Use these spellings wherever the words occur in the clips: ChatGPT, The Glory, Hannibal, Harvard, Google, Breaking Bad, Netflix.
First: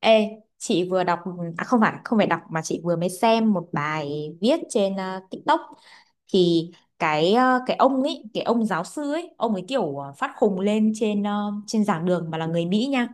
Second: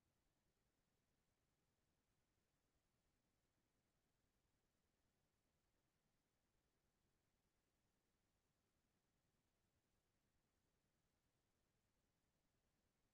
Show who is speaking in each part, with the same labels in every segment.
Speaker 1: Ê, chị vừa đọc, à không phải đọc mà chị vừa mới xem một bài viết trên TikTok. Thì cái ông ấy, cái ông giáo sư ấy, ông ấy kiểu phát khùng lên trên giảng đường, mà là người Mỹ nha.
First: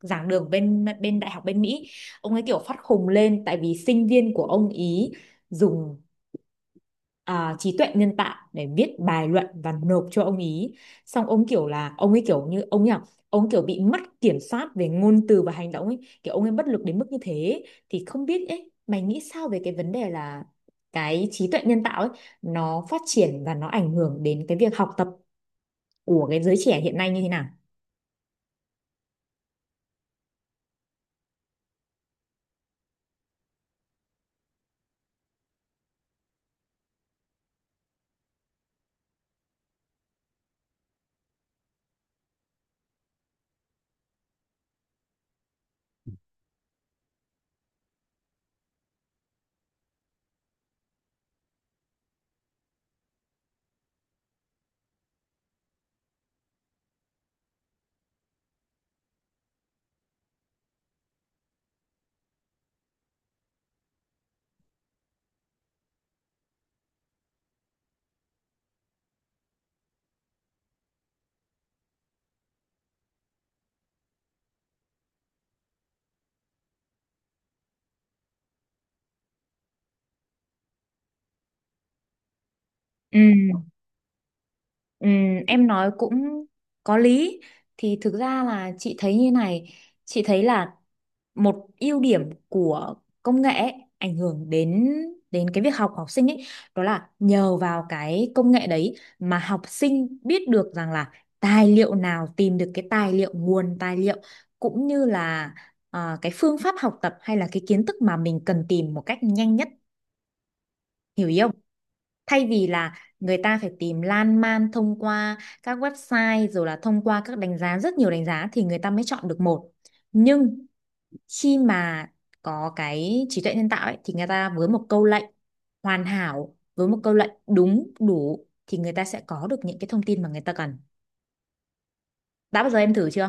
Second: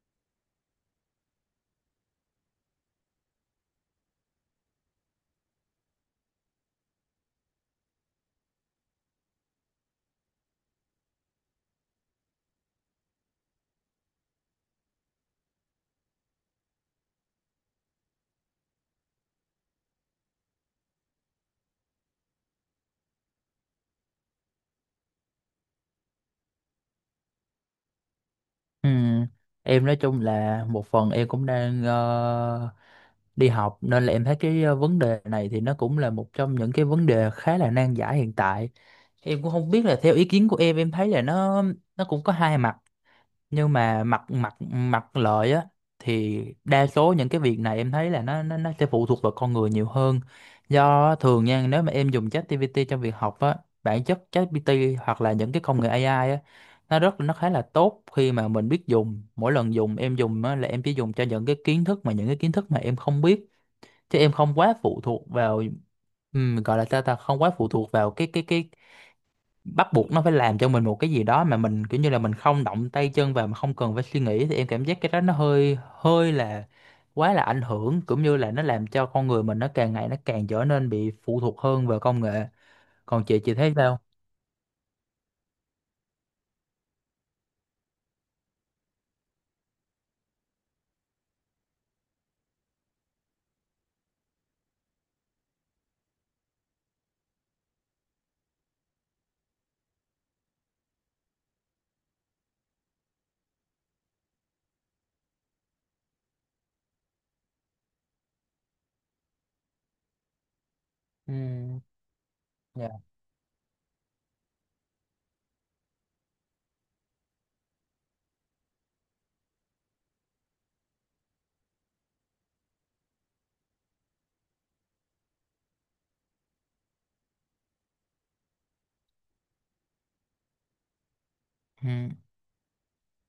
Speaker 1: Giảng đường bên bên đại học bên Mỹ. Ông ấy kiểu phát khùng lên tại vì sinh viên của ông ý dùng trí tuệ nhân tạo để viết bài luận và nộp cho ông ý. Xong ông kiểu là ông ấy kiểu như ông nhỉ, ông kiểu bị mất kiểm soát về ngôn từ và hành động ấy, kiểu ông ấy bất lực đến mức như thế. Thì không biết ấy, mày nghĩ sao về cái vấn đề là cái trí tuệ nhân tạo ấy nó phát triển và nó ảnh hưởng đến cái việc học tập của cái giới trẻ hiện nay như thế nào?
Speaker 2: Ừ. Em nói chung là một phần em cũng đang đi học nên là em thấy cái vấn đề này thì nó cũng là một trong những cái vấn đề khá là nan giải hiện tại. Em cũng không biết là theo ý kiến của em thấy là nó cũng có hai mặt, nhưng mà mặt mặt mặt lợi á thì đa số những cái việc này em thấy là nó sẽ phụ thuộc vào con người nhiều hơn. Do thường nha, nếu mà em dùng ChatGPT trong việc học á, bản chất ChatGPT hoặc là những cái công nghệ AI á, nó khá là tốt khi mà mình biết dùng. Mỗi lần dùng em dùng á, là em chỉ dùng cho những cái kiến thức mà em không biết, chứ em không quá phụ thuộc vào gọi là sao ta, không quá phụ thuộc vào cái bắt buộc nó phải làm cho mình một cái gì đó mà mình kiểu như là mình không động tay chân vào, mà không cần phải suy nghĩ. Thì em cảm giác cái đó nó hơi hơi là quá là ảnh hưởng, cũng như là nó làm cho con người mình nó càng ngày nó càng trở nên bị phụ thuộc hơn vào công nghệ.
Speaker 1: Ừ.
Speaker 2: Còn chị thấy sao?
Speaker 1: Ừm. Em nói cũng có lý. Thì thực ra là chị thấy như này, chị thấy là một ưu điểm của công nghệ ấy ảnh hưởng đến đến cái việc học của học sinh ấy, đó là nhờ vào cái công nghệ đấy mà học sinh biết được rằng là tài liệu nào, tìm được cái tài liệu, nguồn tài liệu, cũng như là cái phương pháp học tập hay là cái kiến thức mà mình cần tìm một cách nhanh nhất. Hiểu
Speaker 2: Ừ.
Speaker 1: ý không? Thay vì
Speaker 2: Dạ.
Speaker 1: là người ta phải tìm lan man thông qua các website, rồi là thông qua các đánh giá, rất nhiều đánh giá thì người ta mới chọn được một. Nhưng khi mà có cái trí tuệ nhân tạo ấy thì người ta với một câu lệnh hoàn hảo, với một câu lệnh đúng đủ, thì người ta sẽ có được những cái thông tin mà người ta cần.
Speaker 2: Ừ.
Speaker 1: Đã bao giờ em thử chưa?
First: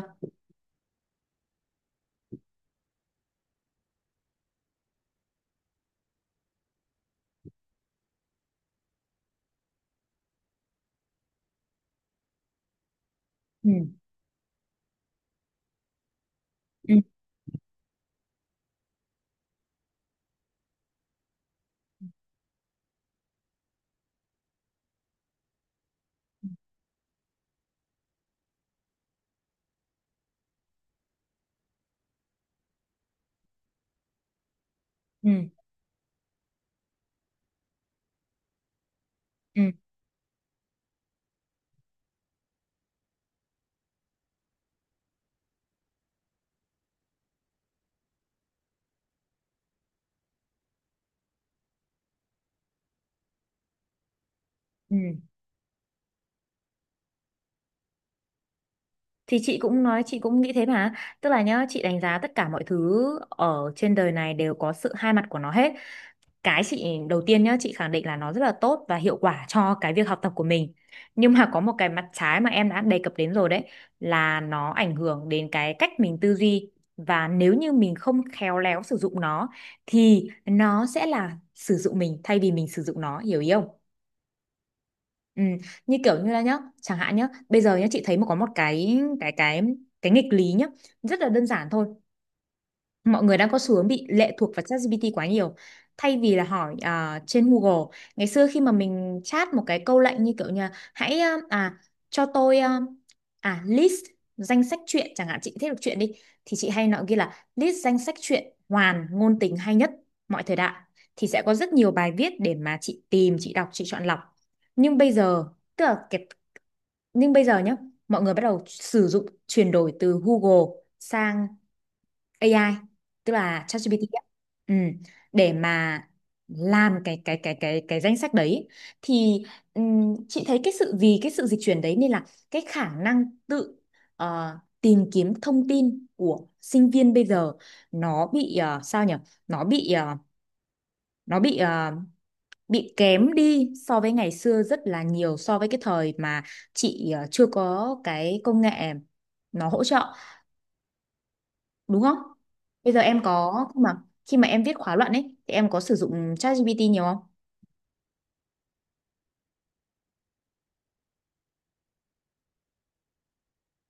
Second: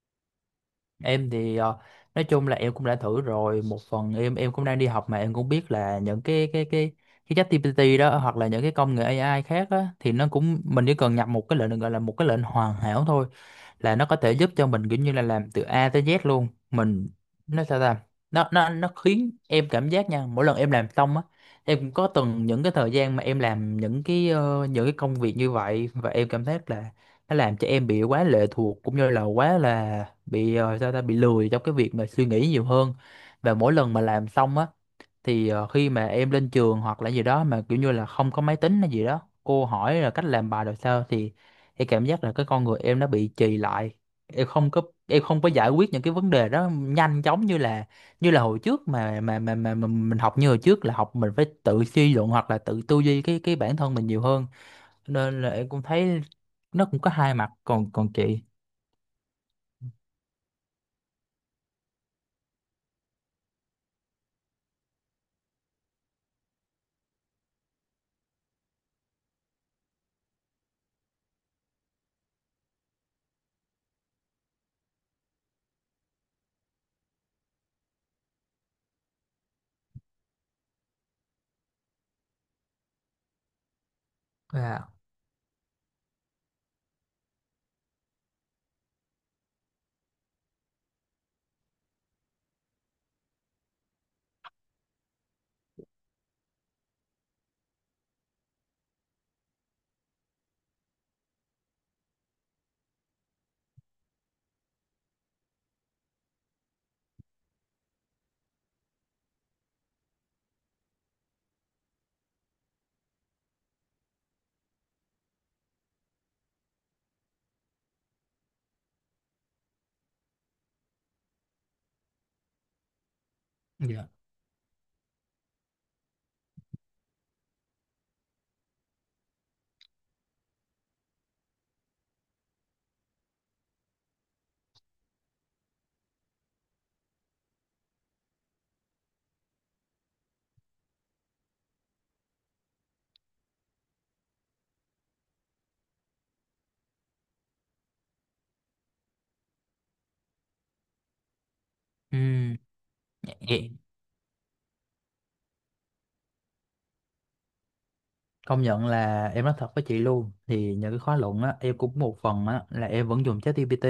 Speaker 2: Em thì nói chung là em cũng đã thử rồi. Một phần em cũng đang đi học mà, em cũng biết là những cái cái ChatGPT đó hoặc là những cái công nghệ AI khác á, thì nó cũng mình chỉ cần nhập một cái lệnh gọi là một cái lệnh hoàn hảo thôi là
Speaker 1: Ừ.
Speaker 2: nó có thể giúp cho mình kiểu như là làm từ A tới Z luôn.
Speaker 1: Ừ.
Speaker 2: Mình, nó sao ta, nó khiến em cảm giác nha, mỗi lần em làm xong á, em cũng có từng những cái thời gian mà em làm những cái những cái công việc như vậy, và em cảm giác là nó làm cho em bị quá lệ thuộc cũng như là quá là bị ờ, sao ta bị lười trong cái việc mà suy nghĩ nhiều hơn. Và mỗi lần mà làm xong á
Speaker 1: Ừ.
Speaker 2: thì khi mà em lên trường hoặc là gì đó mà kiểu như là không có máy tính hay gì đó,
Speaker 1: Ừ.
Speaker 2: cô hỏi là cách làm bài rồi sao, thì em cảm giác là cái con người em nó bị trì lại. Em không có giải quyết những cái vấn đề đó nhanh chóng như là hồi trước. Mà mình học như hồi trước là học mình phải tự suy luận hoặc là tự tư duy cái bản thân mình nhiều hơn.
Speaker 1: Ừ.
Speaker 2: Nên là em cũng thấy nó cũng có hai mặt. Còn còn chị?
Speaker 1: Thì chị cũng nói, chị cũng nghĩ thế mà. Tức là nhá, chị đánh giá tất cả mọi thứ ở trên đời này đều có sự hai mặt của nó hết. Cái chị đầu tiên nhá, chị khẳng định là nó rất là tốt và hiệu quả cho cái việc học tập của mình, nhưng mà có một cái mặt trái mà em đã đề cập đến rồi đấy, là nó ảnh hưởng đến cái cách mình tư duy. Và nếu như mình không khéo léo sử dụng nó thì nó sẽ là sử dụng mình thay vì mình sử dụng nó. Hiểu ý không?
Speaker 2: À,
Speaker 1: Ừ. Như kiểu như là nhá, chẳng hạn nhá, bây giờ nhá, chị thấy mà có một cái nghịch lý nhá, rất là đơn giản thôi. Mọi người đang có xu hướng bị lệ thuộc vào ChatGPT quá nhiều thay vì là hỏi trên Google. Ngày xưa khi mà mình chat một cái câu lệnh như kiểu như là, hãy cho tôi list danh sách truyện chẳng hạn, chị thích đọc truyện đi, thì chị hay nói ghi là list danh sách truyện hoàn ngôn tình hay nhất mọi thời đại, thì sẽ có rất nhiều bài viết để mà chị tìm, chị đọc, chị chọn lọc. Nhưng bây giờ tức là cái, nhưng bây giờ nhá, mọi người bắt đầu sử dụng chuyển đổi từ Google sang AI, tức là ChatGPT
Speaker 2: dạ.
Speaker 1: á. Ừ. Để mà làm cái danh sách đấy thì chị thấy cái sự, vì cái sự dịch chuyển đấy nên là cái khả năng tự tìm kiếm thông tin của sinh viên bây giờ nó bị sao nhỉ, nó bị ờ, nó bị ờ, bị kém đi so với ngày xưa rất là nhiều, so với cái thời mà chị chưa có cái công nghệ nó hỗ trợ, đúng không?
Speaker 2: ừ,
Speaker 1: Bây giờ em có khi mà em viết khóa luận ấy thì em có sử dụng ChatGPT nhiều không?
Speaker 2: Công nhận là em nói thật với chị luôn, thì những cái khóa luận á em cũng một phần á là em vẫn dùng ChatGPT.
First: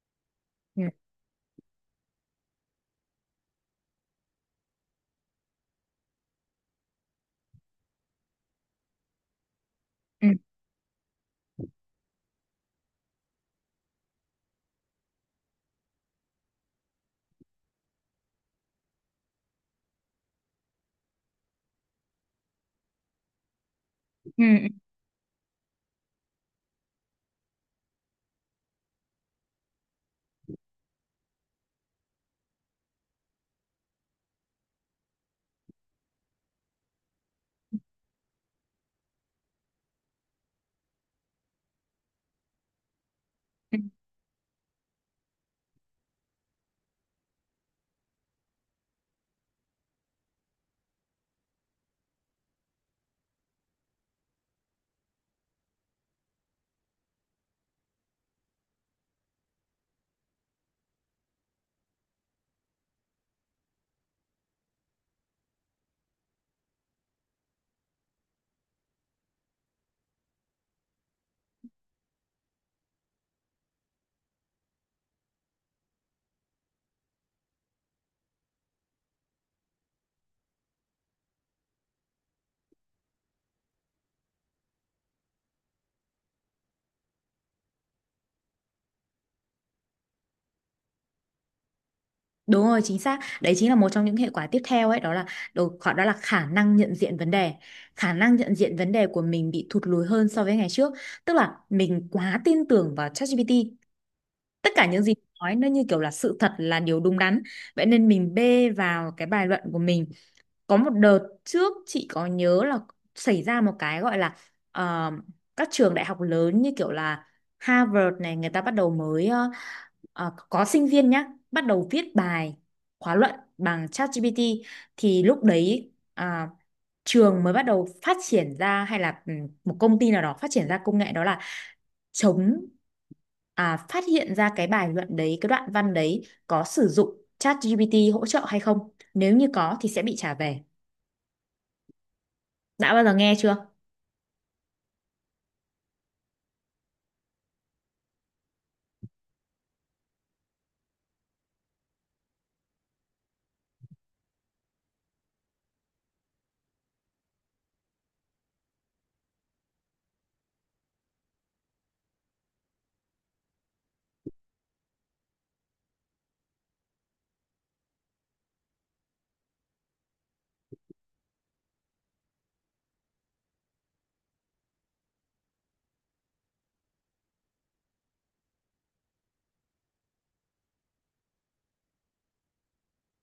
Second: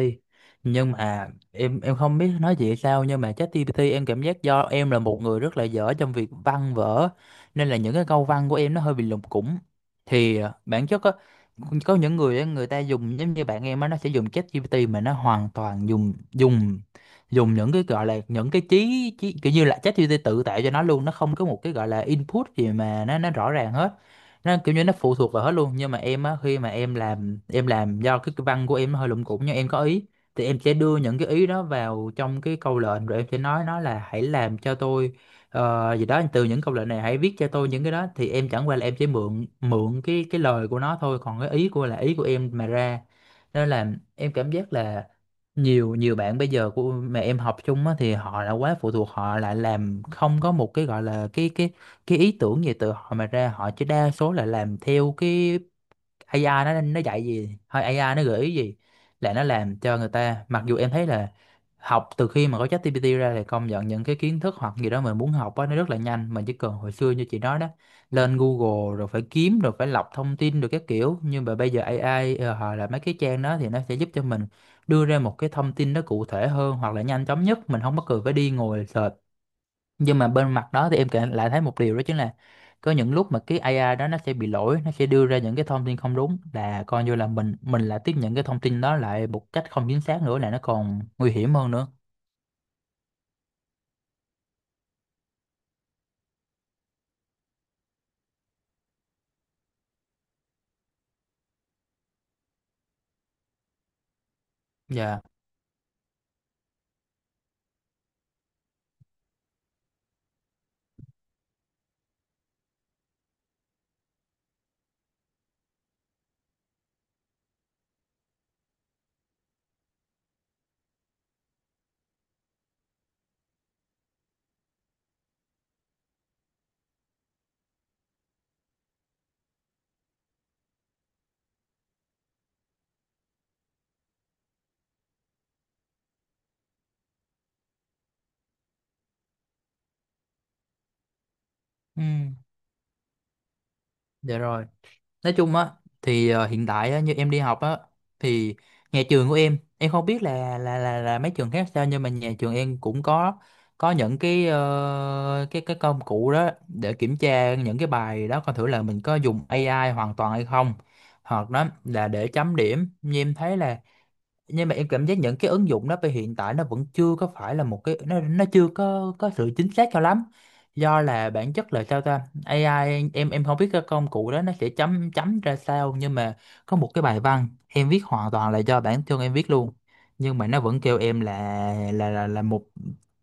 Speaker 1: Ừ.
Speaker 2: Nhưng mà em không biết nói chị sao, nhưng mà ChatGPT em cảm giác, do em là một người rất là dở trong việc văn vở, nên là những cái câu văn của em nó hơi bị lủng củng.
Speaker 1: Ừ.
Speaker 2: Thì bản chất á, có những người á, người ta dùng giống như bạn em á, nó sẽ dùng ChatGPT mà nó hoàn toàn dùng dùng dùng những cái gọi là những cái trí kiểu như là ChatGPT tự tạo cho nó luôn, nó không có một cái gọi là input gì mà nó rõ ràng hết.
Speaker 1: Ừ.
Speaker 2: Nó
Speaker 1: Ừ.
Speaker 2: kiểu như nó phụ thuộc vào hết luôn. Nhưng mà em á, khi mà em làm do cái văn của em nó hơi lủng củng nhưng em có ý, thì em sẽ đưa những cái ý đó vào trong cái câu lệnh rồi em sẽ nói nó là hãy làm cho tôi gì đó, từ những câu lệnh này hãy viết cho tôi những cái đó. Thì em chẳng qua là em chỉ mượn mượn cái lời của nó thôi, còn cái ý của là ý của em mà ra. Nên
Speaker 1: Ừ.
Speaker 2: là em cảm giác là nhiều nhiều bạn bây giờ của mà em học chung á, thì họ đã quá phụ thuộc, họ lại làm không có một cái gọi là cái ý tưởng về từ họ mà ra, họ chỉ đa số là làm theo cái AI nó dạy gì hay AI nó gợi ý gì, là nó làm cho người ta. Mặc dù em thấy là học từ khi mà có ChatGPT ra thì công nhận những cái kiến thức hoặc gì đó mình muốn học á nó rất là nhanh, mình chỉ cần hồi xưa như chị nói đó, lên Google rồi phải kiếm rồi phải lọc thông tin rồi các kiểu, nhưng mà bây giờ AI họ là mấy cái trang đó thì nó sẽ giúp cho mình đưa ra một cái thông tin nó cụ thể hơn hoặc là nhanh chóng nhất, mình không có cần phải đi ngồi search. Nhưng mà bên mặt đó thì em kể lại thấy một điều đó chính là có những lúc mà cái AI đó nó sẽ bị lỗi, nó sẽ đưa ra những cái thông tin không đúng, là coi như là mình là tiếp nhận cái thông tin đó lại một cách không chính xác, nữa là nó còn nguy hiểm hơn nữa.
Speaker 1: Đúng rồi, chính xác. Đấy chính là một trong những hệ quả tiếp theo ấy, đó là đó là khả năng nhận diện vấn đề. Khả năng nhận diện vấn đề của mình bị thụt lùi hơn so với ngày trước, tức là mình quá tin tưởng vào ChatGPT. Tất cả những gì
Speaker 2: Dạ.
Speaker 1: nói nó như kiểu là sự thật, là điều đúng đắn. Vậy nên mình bê vào cái bài luận của mình. Có một đợt trước chị có nhớ là xảy ra một cái gọi là ờ, các trường đại học lớn như kiểu là Harvard này, người ta bắt đầu mới có sinh viên nhá bắt đầu viết bài khóa luận bằng ChatGPT. Thì lúc đấy trường mới bắt đầu phát triển ra, hay là một công ty nào đó phát triển ra công nghệ đó là chống, phát hiện ra cái bài luận đấy, cái đoạn văn đấy có sử dụng ChatGPT hỗ trợ hay không, nếu như có thì sẽ bị trả về.
Speaker 2: Ừ.
Speaker 1: Đã bao giờ nghe chưa?
Speaker 2: Dạ rồi. Nói chung á, thì hiện tại á, như em đi học á, thì nhà trường của em không biết là mấy trường khác sao, nhưng mà nhà trường em cũng có những cái cái công cụ đó để kiểm tra những cái bài đó, coi thử là mình có dùng AI hoàn toàn hay không, hoặc đó là để chấm điểm, như em thấy là. Nhưng mà em cảm giác những cái ứng dụng đó về hiện tại nó vẫn chưa có phải là một cái, nó chưa có có sự chính xác cho lắm. Do là bản chất là sao ta, AI, em không biết cái công cụ đó nó sẽ chấm chấm ra sao, nhưng mà có một cái bài văn em viết hoàn toàn là do bản thân em viết luôn, nhưng mà nó vẫn kêu em là là một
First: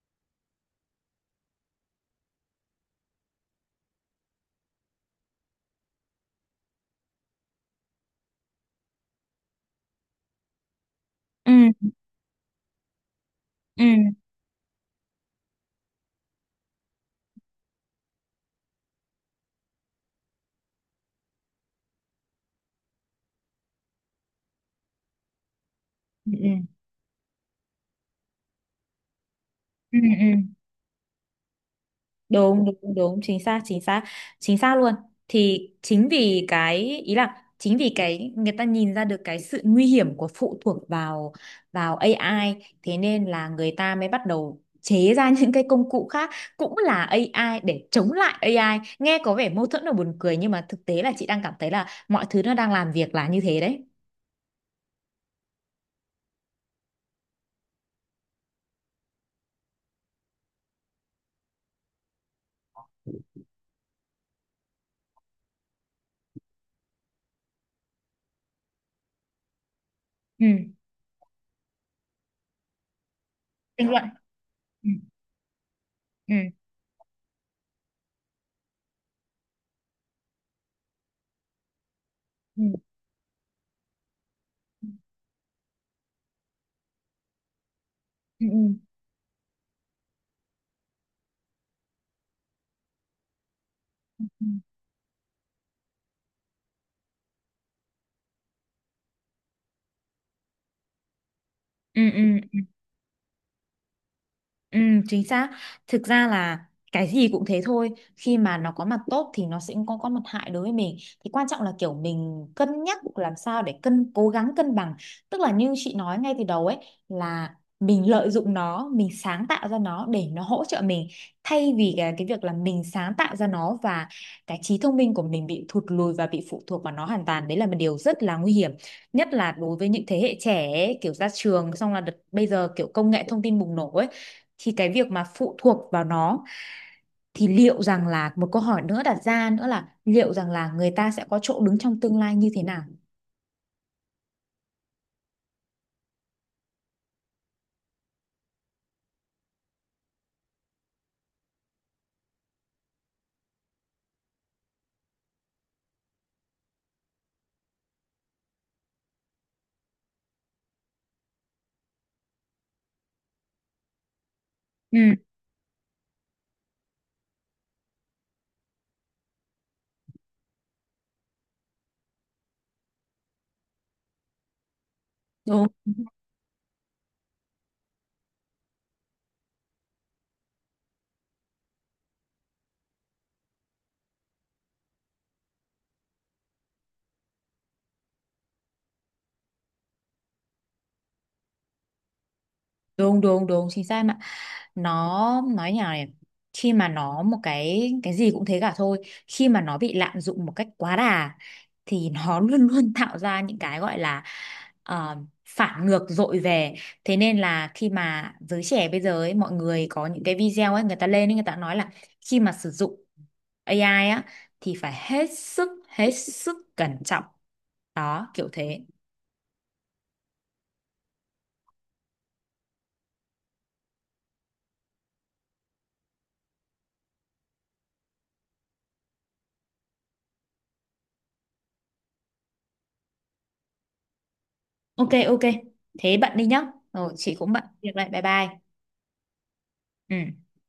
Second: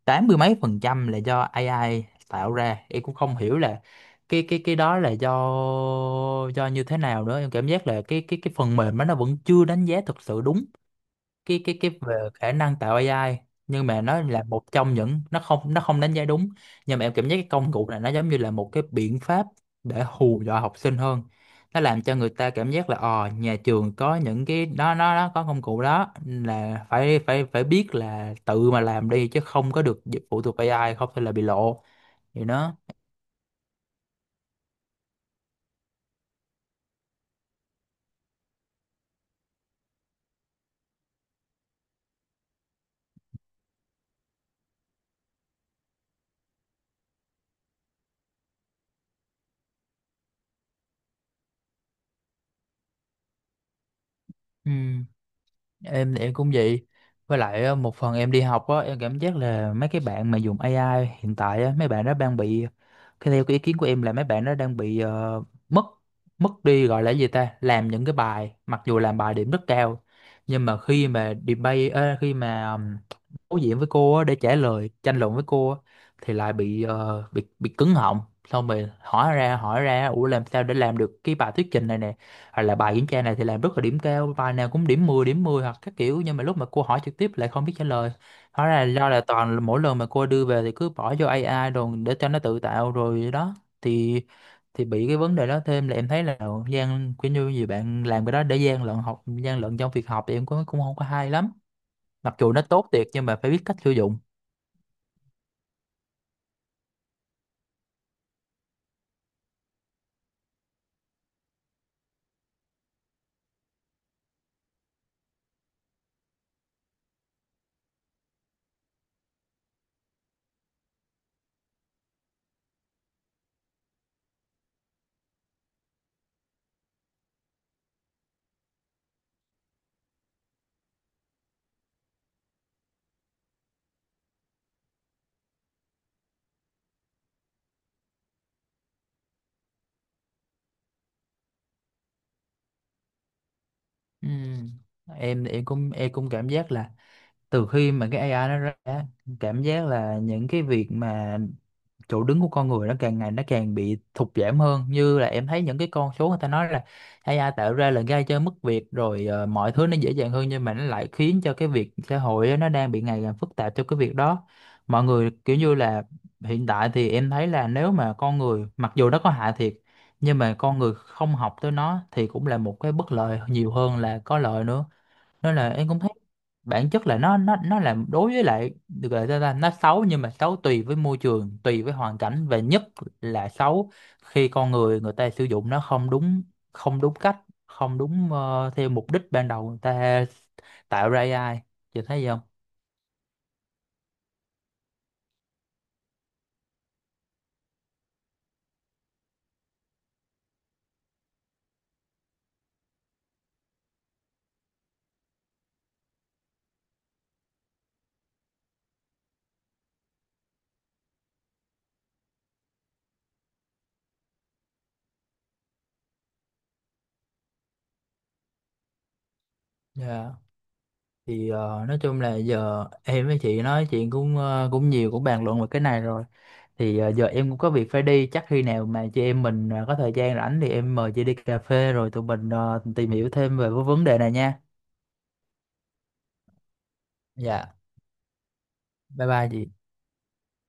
Speaker 2: tám mươi mấy phần trăm là do AI tạo ra. Em cũng không hiểu là cái đó là do như thế nào nữa. Em cảm giác là cái phần mềm đó nó vẫn chưa đánh giá thực sự đúng
Speaker 1: Ừ.
Speaker 2: cái về khả năng tạo AI,
Speaker 1: Ừ.
Speaker 2: nhưng mà nó là một trong những, nó không đánh giá đúng. Nhưng mà em cảm giác cái công cụ này nó giống như là một cái biện pháp để hù dọa học sinh hơn, nó làm cho người ta cảm giác là, ờ, nhà trường có những cái đó, nó có công cụ đó,
Speaker 1: Ừ. Ừ.
Speaker 2: là phải phải phải biết là tự mà làm đi chứ không có
Speaker 1: Ừ.
Speaker 2: được
Speaker 1: Ừ.
Speaker 2: phụ thuộc AI, không thì là bị lộ vậy
Speaker 1: Đúng
Speaker 2: đó.
Speaker 1: đúng đúng, chính xác chính xác. Chính xác luôn. Thì chính vì cái, ý là chính vì cái, người ta nhìn ra được cái sự nguy hiểm của phụ thuộc vào vào AI, thế nên là người ta mới bắt đầu chế ra những cái công cụ khác cũng là AI để chống lại AI. Nghe có vẻ mâu thuẫn và buồn cười, nhưng mà thực tế là chị đang cảm thấy là mọi thứ nó đang làm việc là như thế đấy.
Speaker 2: Ừ. Em thì em cũng vậy. Với lại á, một phần em đi học á, em cảm giác là mấy cái bạn mà dùng AI hiện tại á, mấy bạn đó đang bị cái, theo cái ý kiến của em là mấy bạn đó đang bị mất mất đi gọi là cái gì ta, làm những cái bài mặc dù làm bài điểm rất cao,
Speaker 1: Ừ.
Speaker 2: nhưng mà khi mà debate, khi mà đối diện với
Speaker 1: Tranh luận.
Speaker 2: cô á, để trả
Speaker 1: Ừ.
Speaker 2: lời tranh luận với cô á, thì
Speaker 1: Ừ.
Speaker 2: lại bị bị cứng họng. Xong rồi hỏi ra, ủa làm sao để làm được cái bài thuyết trình này nè,
Speaker 1: Ừ.
Speaker 2: hoặc là
Speaker 1: Ừ.
Speaker 2: bài kiểm tra này thì làm rất là điểm cao bài nào cũng điểm 10 điểm 10 hoặc các kiểu, nhưng mà lúc mà cô hỏi trực tiếp lại không biết trả lời.
Speaker 1: Ừ.
Speaker 2: Hóa ra là do là toàn là mỗi lần mà cô đưa về thì cứ bỏ vô AI rồi để cho nó tự tạo rồi đó. Thì
Speaker 1: Ừ.
Speaker 2: bị cái vấn đề đó. Thêm là em thấy là gian, kiểu như gì bạn làm cái đó để gian lận học, gian lận trong việc học, thì em cũng cũng không có hay lắm.
Speaker 1: Ừ.
Speaker 2: Mặc
Speaker 1: Ừ.
Speaker 2: dù nó tốt thiệt nhưng mà phải biết cách sử dụng.
Speaker 1: Ừ, chính xác. Thực ra là cái gì cũng thế thôi. Khi mà nó có mặt tốt thì nó sẽ có mặt hại đối với mình. Thì quan trọng là kiểu mình cân nhắc làm sao để cố gắng cân bằng. Tức là như chị nói ngay từ đầu ấy là mình lợi dụng nó, mình sáng tạo ra nó để nó hỗ trợ mình, thay vì cái việc là mình sáng tạo ra nó và cái trí thông minh của mình bị thụt lùi và bị phụ thuộc vào nó hoàn toàn. Đấy là một điều rất là nguy hiểm. Nhất là đối với những thế hệ trẻ ấy, kiểu ra trường xong là đợt, bây giờ kiểu công nghệ thông tin bùng nổ ấy, thì cái việc mà phụ thuộc vào nó, thì liệu rằng là, một câu hỏi nữa đặt ra nữa là liệu rằng là người ta sẽ có chỗ đứng trong tương lai như thế nào?
Speaker 2: Ừm, em em cũng cảm giác là từ khi mà cái AI nó ra á, cảm giác là những cái việc mà chỗ đứng của con người nó càng ngày nó càng bị thụt giảm hơn. Như là em thấy những cái con số người ta nói là AI tạo ra là gây cho mất việc rồi, mọi thứ nó dễ dàng hơn, nhưng mà nó lại khiến cho cái việc xã hội á, nó đang bị ngày càng phức tạp cho cái việc đó.
Speaker 1: Ừ,
Speaker 2: Mọi người kiểu như là, hiện tại thì em thấy là nếu mà con người mặc dù nó có hại thiệt, nhưng mà con người không học tới nó thì cũng là một cái bất lợi nhiều hơn là có lợi nữa. Nên
Speaker 1: đúng
Speaker 2: là em cũng thấy bản chất là nó là đối với lại được gọi là ta, nó xấu, nhưng mà xấu tùy với môi trường, tùy với hoàn cảnh, và nhất là xấu khi con người người ta sử dụng nó không đúng, cách, không đúng theo mục đích ban đầu người ta tạo ra AI. Chị thấy không?
Speaker 1: đúng đúng đúng, chính xác mà. Nó nói nhào này, khi mà nó, một cái gì cũng thế cả thôi. Khi mà nó bị lạm dụng một cách quá đà thì nó luôn luôn tạo ra những cái gọi là ờ, phản ngược dội về. Thế nên là khi mà giới trẻ bây giờ ấy, mọi người có những cái video ấy, người ta lên ấy, người ta nói là khi mà sử dụng AI á thì phải hết sức cẩn trọng, đó kiểu thế.
Speaker 2: Dạ. Thì nói chung là giờ em với chị nói chuyện cũng cũng nhiều, cũng bàn luận về cái này rồi, thì giờ em cũng có việc phải đi. Chắc khi nào mà chị em mình có thời gian rảnh thì em mời chị đi cà phê rồi tụi mình tìm hiểu thêm về cái vấn đề này nha.
Speaker 1: OK OK, thế bạn đi nhá, rồi chị cũng bận
Speaker 2: Dạ
Speaker 1: việc lại, bye bye.
Speaker 2: bye bye chị.
Speaker 1: Ừ.